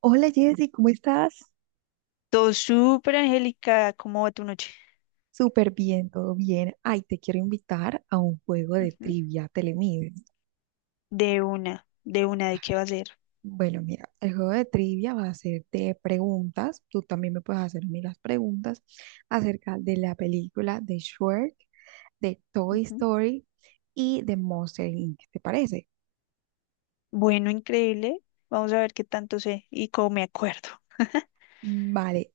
Hola Jessy, ¿cómo estás? Todo súper Angélica, ¿cómo va tu noche? Súper bien, todo bien. Ay, te quiero invitar a un juego de Ujú. trivia, Telemín. De una, de una, ¿de qué va a ser? Bueno, mira, el juego de trivia va a ser de preguntas. Tú también me puedes hacer a mí las preguntas acerca de la película de Shrek, de Toy Ujú. Story y de Monster Inc. ¿Te parece? Bueno, increíble. Vamos a ver qué tanto sé y cómo me acuerdo. Vale.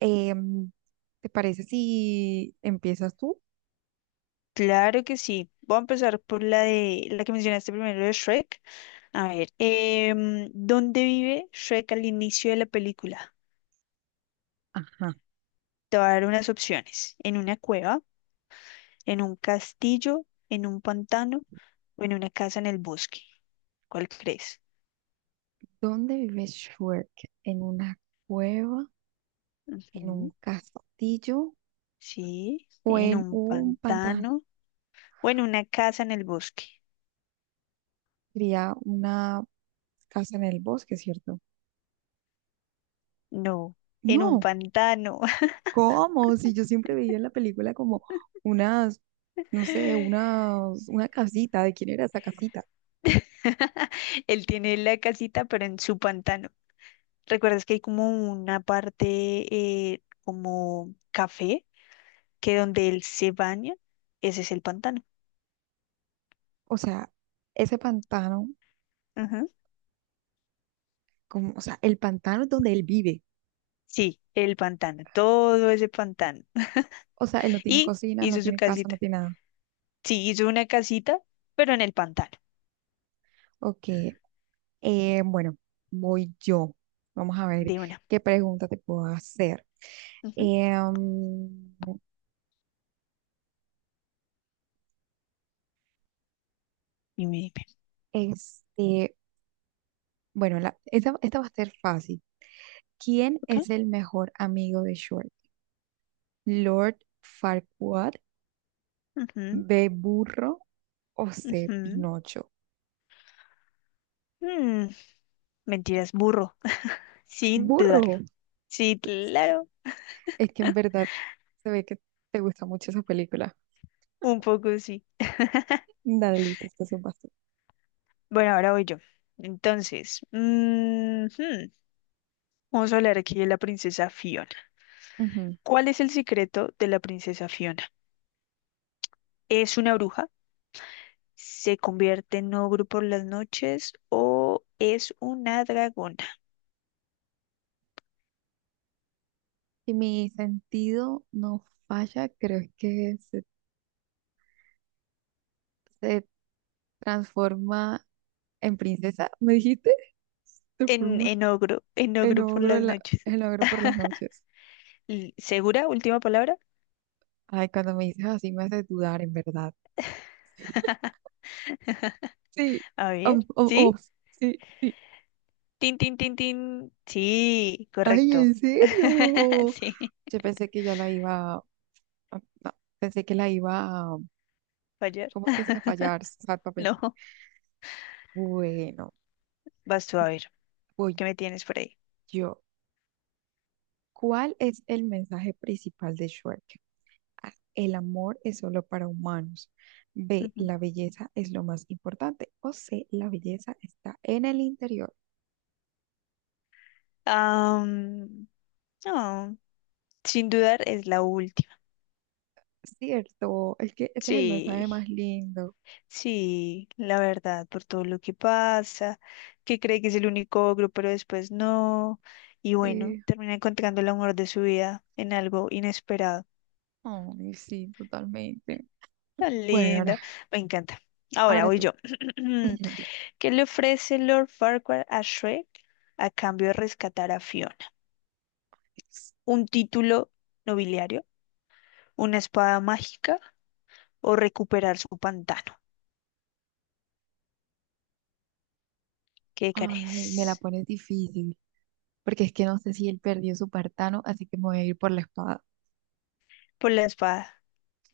em, ¿Te parece si empiezas tú? Claro que sí. Voy a empezar por la de la que mencionaste primero de Shrek. A ver, ¿dónde vive Shrek al inicio de la película? Ajá. Te voy a dar unas opciones. ¿En una cueva, en un castillo, en un pantano o en una casa en el bosque? ¿Cuál crees? ¿Dónde vive Shrek? ¿En una cueva? ¿En un Ujú. castillo Sí, o en en un un pantano? pantano o en una casa en el bosque. Quería una casa en el bosque, ¿cierto? No, en un No, pantano. ¿cómo? Si yo siempre veía en la película como unas, no sé, una casita, ¿de quién era esa casita? Él tiene la casita, pero en su pantano. ¿Recuerdas que hay como una parte como café, que donde él se baña? Ese es el pantano. O sea, ese pantano, Ajá. como, o sea, el pantano es donde él vive. Sí, el pantano, todo ese pantano. O sea, él no tiene Y cocina, no hizo su tiene casa, no casita. tiene nada. Sí, hizo una casita, pero en el pantano, Ok, bueno, voy yo. Vamos a ver de una. qué pregunta te puedo hacer. Ujú. Em, Dime, dime. este, Bueno, esta va a ser fácil. ¿Quién es Ok. el mejor amigo de Short? ¿Lord Farquaad, Ujú, B. Burro o C. ujú. Pinocho? Mm, mentiras, burro, sin dudarlo. Burro. Sí, Es que, claro, es que en verdad se ve que te gusta mucho esa película. un poco sí. Dale, listo, este es un paso. Bueno, ahora voy yo. Entonces, vamos a hablar aquí de la princesa Fiona. Ujú. ¿Cuál es el secreto de la princesa Fiona? ¿Es una bruja? ¿Se convierte en ogro por las noches? ¿O es una dragona? Si mi sentido no falla, creo que se transforma en princesa, ¿me dijiste? Se En, transforma en ogro, en en ogro por ogro, las noches. en ogro por las noches. ¿Segura? Última palabra. Ay, cuando me dices así me haces dudar, en verdad. Sí. A ver. Oh, oh, oh, ¿Sí? sí, sí. Tin, tin, tin, tin. Sí, Ay, correcto. ¿en serio? Sí, Yo pensé que ya la iba, no, pensé que la iba, a- fallar. ¿cómo es que es? A fallar, exactamente. No, Bueno, vas tú a ver. voy ¿Qué me tienes por ahí? yo. ¿Cuál es el mensaje principal de Shrek? A, el amor es solo para humanos. B, Ujú. la belleza es lo más importante. O C, la belleza está en el interior. Am, no, sin dudar es la última. Cierto, es que ese es el Sí, mensaje más lindo. sí, la verdad, por todo lo que pasa, que cree que es el único ogro, pero después no. Y bueno, Sí. termina encontrando el amor de su vida en algo inesperado. Ay, sí, totalmente. Tan Bueno, ahora, linda. Me encanta. Ahora ahora voy tú. yo. ¿Qué le ofrece Lord Farquaad a Shrek a cambio de rescatar a Fiona? ¿Un título nobiliario? ¿Una espada mágica? ¿O recuperar su pantano? ¿Qué Ay, me la crees? pones difícil, porque es que no sé si él perdió su pantano, así que me voy a ir por la espada. Por la espada.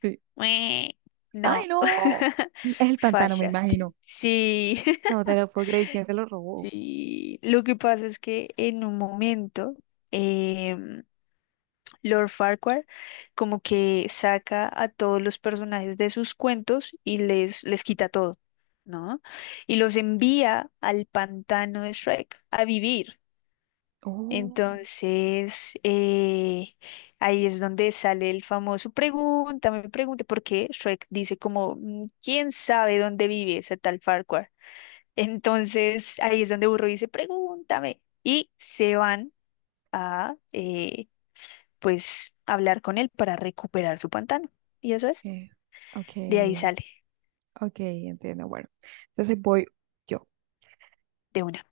Sí. Mue. Ay, No. no. Es el pantano, me Fallaste. imagino. Sí. No te lo puedo creer, ¿quién se lo robó? Sí. Lo que pasa es que en un momento em, Lord Farquhar como que saca a todos los personajes de sus cuentos y les quita todo, ¿no? Y los envía al pantano de Shrek a vivir. Oh, Entonces, ahí es donde sale el famoso pregúntame, pregunte, porque Shrek dice como, "Mm, ¿quién sabe dónde vive ese tal Farquhar?" Entonces, ahí es donde Burro dice, pregúntame. Y se van a, pues hablar con él para recuperar su pantano. Y eso es, ok, ok, de ahí sale, ok, entiendo. Bueno, entonces voy yo. de una.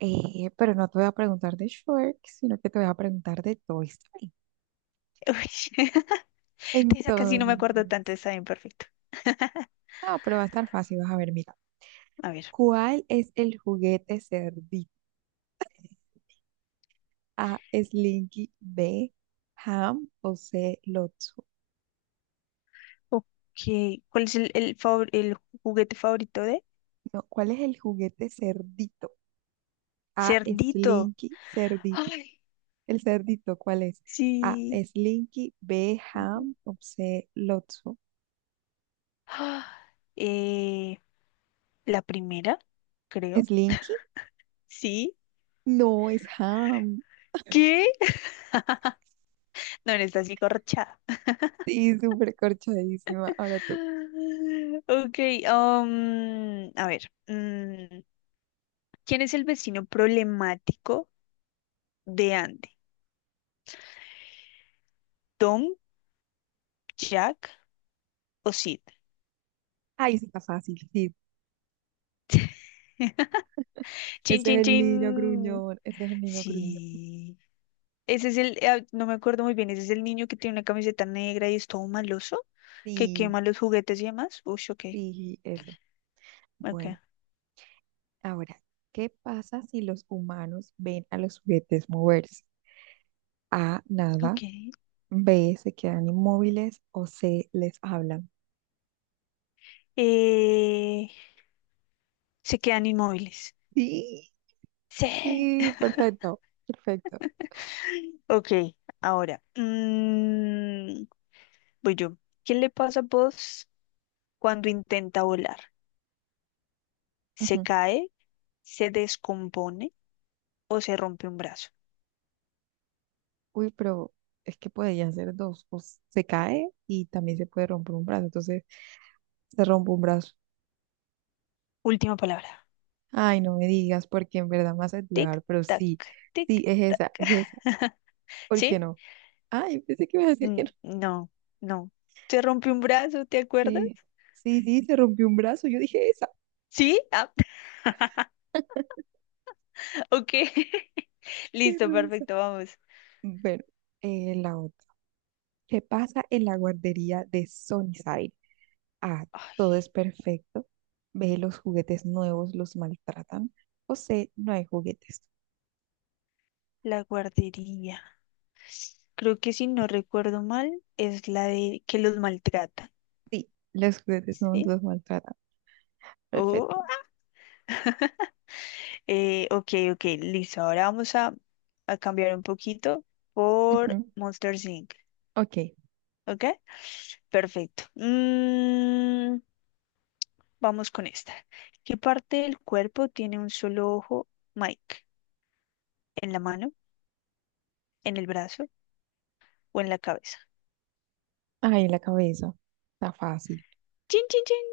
Pero no te voy a preguntar de Shrek, sino que te voy a preguntar de Toy Story. Uy, de esa casi no me acuerdo tanto, Entonces, está bien perfecto. no, pero va a estar fácil, vas a ver, mira. A ver, ¿Cuál es el juguete cerdito? A, Slinky, B, Ham o C, Lotso. ok, ¿cuál es favor- el juguete favorito de? No, ¿cuál es el juguete cerdito? A, Cerdito. Slinky, cerdito. Ay, El cerdito, ¿cuál es? A, sí. Slinky, B, Ujú. Ham o C, Lotso. Ah, eh, la primera, creo. ¿Slinky? Sí. No, es Ham. ¿Qué? No, no está así corchada. Sí, súper corchadísima. Ahora tú. Ok, a ver. Mm, ¿quién es el vecino problemático de Andy? ¿Tom, Jack o Sid? Ay, ahí está fácil, sí. Chin, Ese es chin, el niño chin. gruñón, ese es el niño gruñón. Sí. Ese es el, ah, no me acuerdo muy bien, ese es el niño que tiene una camiseta negra y es todo maloso, que Sí, quema los juguetes y demás. Uy, ok, sí, ese. ok, Bueno. Ahora, ¿qué pasa si los humanos ven a los juguetes moverse? A, nada, ok. B, se quedan inmóviles o C, les hablan. Eh, se quedan inmóviles. Sí, Sí. sí, perfecto, perfecto. Ok, ahora. Mm, voy yo. ¿Qué le pasa a vos cuando intenta volar? Se Ujú. cae, se descompone o se rompe un brazo. Uy, pero es que podrían ser dos, se cae y también se puede romper un brazo, entonces se rompe un brazo. Última palabra. Ay, no me digas, porque en verdad me hace Tic, dudar, pero sí, tac, sí, tic, es tac. esa, es esa. ¿Por ¿Sí? qué no? Ay, pensé que ibas a decir que Mm, no. no, no. Se rompe un brazo, ¿te acuerdas? Sí, sí, sí, se rompió un brazo, yo dije esa. ¿Sí? Ah, ok. Qué Listo, perfecto, vamos. bueno, la otra. ¿Qué pasa en la guardería de Sunnyside? A. Ay, Todo es perfecto. B. Los juguetes nuevos los maltratan. O C. No hay juguetes. la guardería. Creo que si no recuerdo mal, es la de que los maltratan. Sí, los juguetes nuevos ¿Sí? los maltratan. Oh, Perfecto. Ok, ok, listo. Ahora vamos a cambiar un poquito Ujú, por Monsters Inc. ok. ¿Ok? Perfecto. Mm, vamos con esta. ¿Qué parte del cuerpo tiene un solo ojo, Mike? ¿En la mano, en el brazo o en la cabeza? Ahí la cabeza. Está fácil. ¡Chin, chin, chin!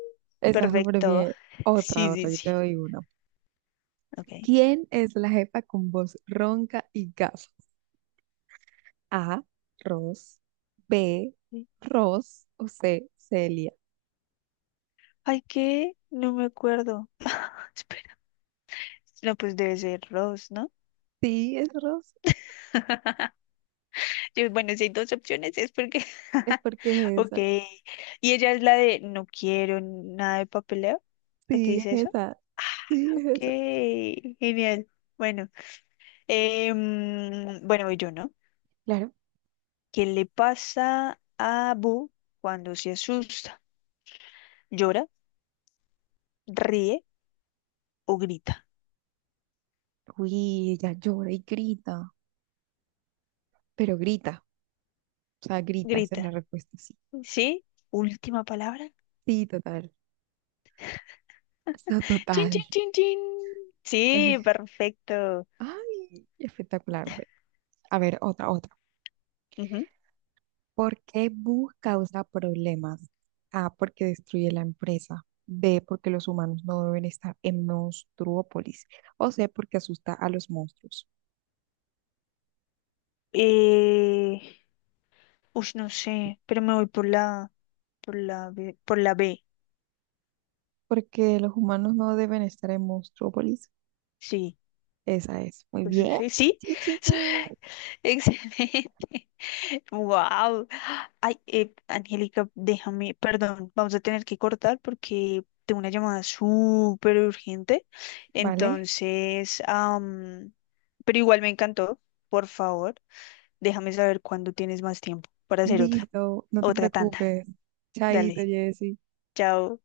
Está súper Perfecto. bien. Otra, Sí, otra. sí, Yo sí. te doy una. Ok. ¿Quién es la jefa con voz ronca y gafas? A. Ross. B. Sí. Ross. O C. Celia. Ay, ¿qué? No me acuerdo. Espera. No, pues debe ser Rose, ¿no? Sí, es Ross. Yo, bueno, si hay dos opciones es porque... Es porque es Ok. esa. ¿Y ella es la de no quiero nada de papeleo? ¿De qué Sí, dice es eso? esa. Sí, es Ok, esa. genial. Bueno, bueno, voy yo, ¿no? Claro. ¿Qué le pasa a Boo cuando se asusta? ¿Llora, ríe o grita? Uy, ella llora y grita. Pero grita. O sea, grita. Esa es Grita. la respuesta, sí. ¿Sí? Última palabra. Sí, total. So, Chin, total. chin, chin, chin. Sí, Eh, perfecto. ay, espectacular. Bueno, a ver, otra, otra. Ujú. ¿Por qué Boo causa problemas? A, porque destruye la empresa. B, porque los humanos no deben estar en Monstruópolis. O C, porque asusta a los monstruos. Eh, ush, no sé, pero me voy por la B. Porque los humanos no deben estar en Monstruópolis. Sí. Esa es. Muy Pues bien. sí, sí, Chichi. sí. Excelente. Wow. Ay, Angélica, déjame, perdón, vamos a tener que cortar porque tengo una llamada súper urgente. Vale. Entonces, pero igual me encantó. Por favor, déjame saber cuándo tienes más tiempo para hacer otra, Listo. No te otra tanda. preocupes. Chaito, Dale, Jessy. chao.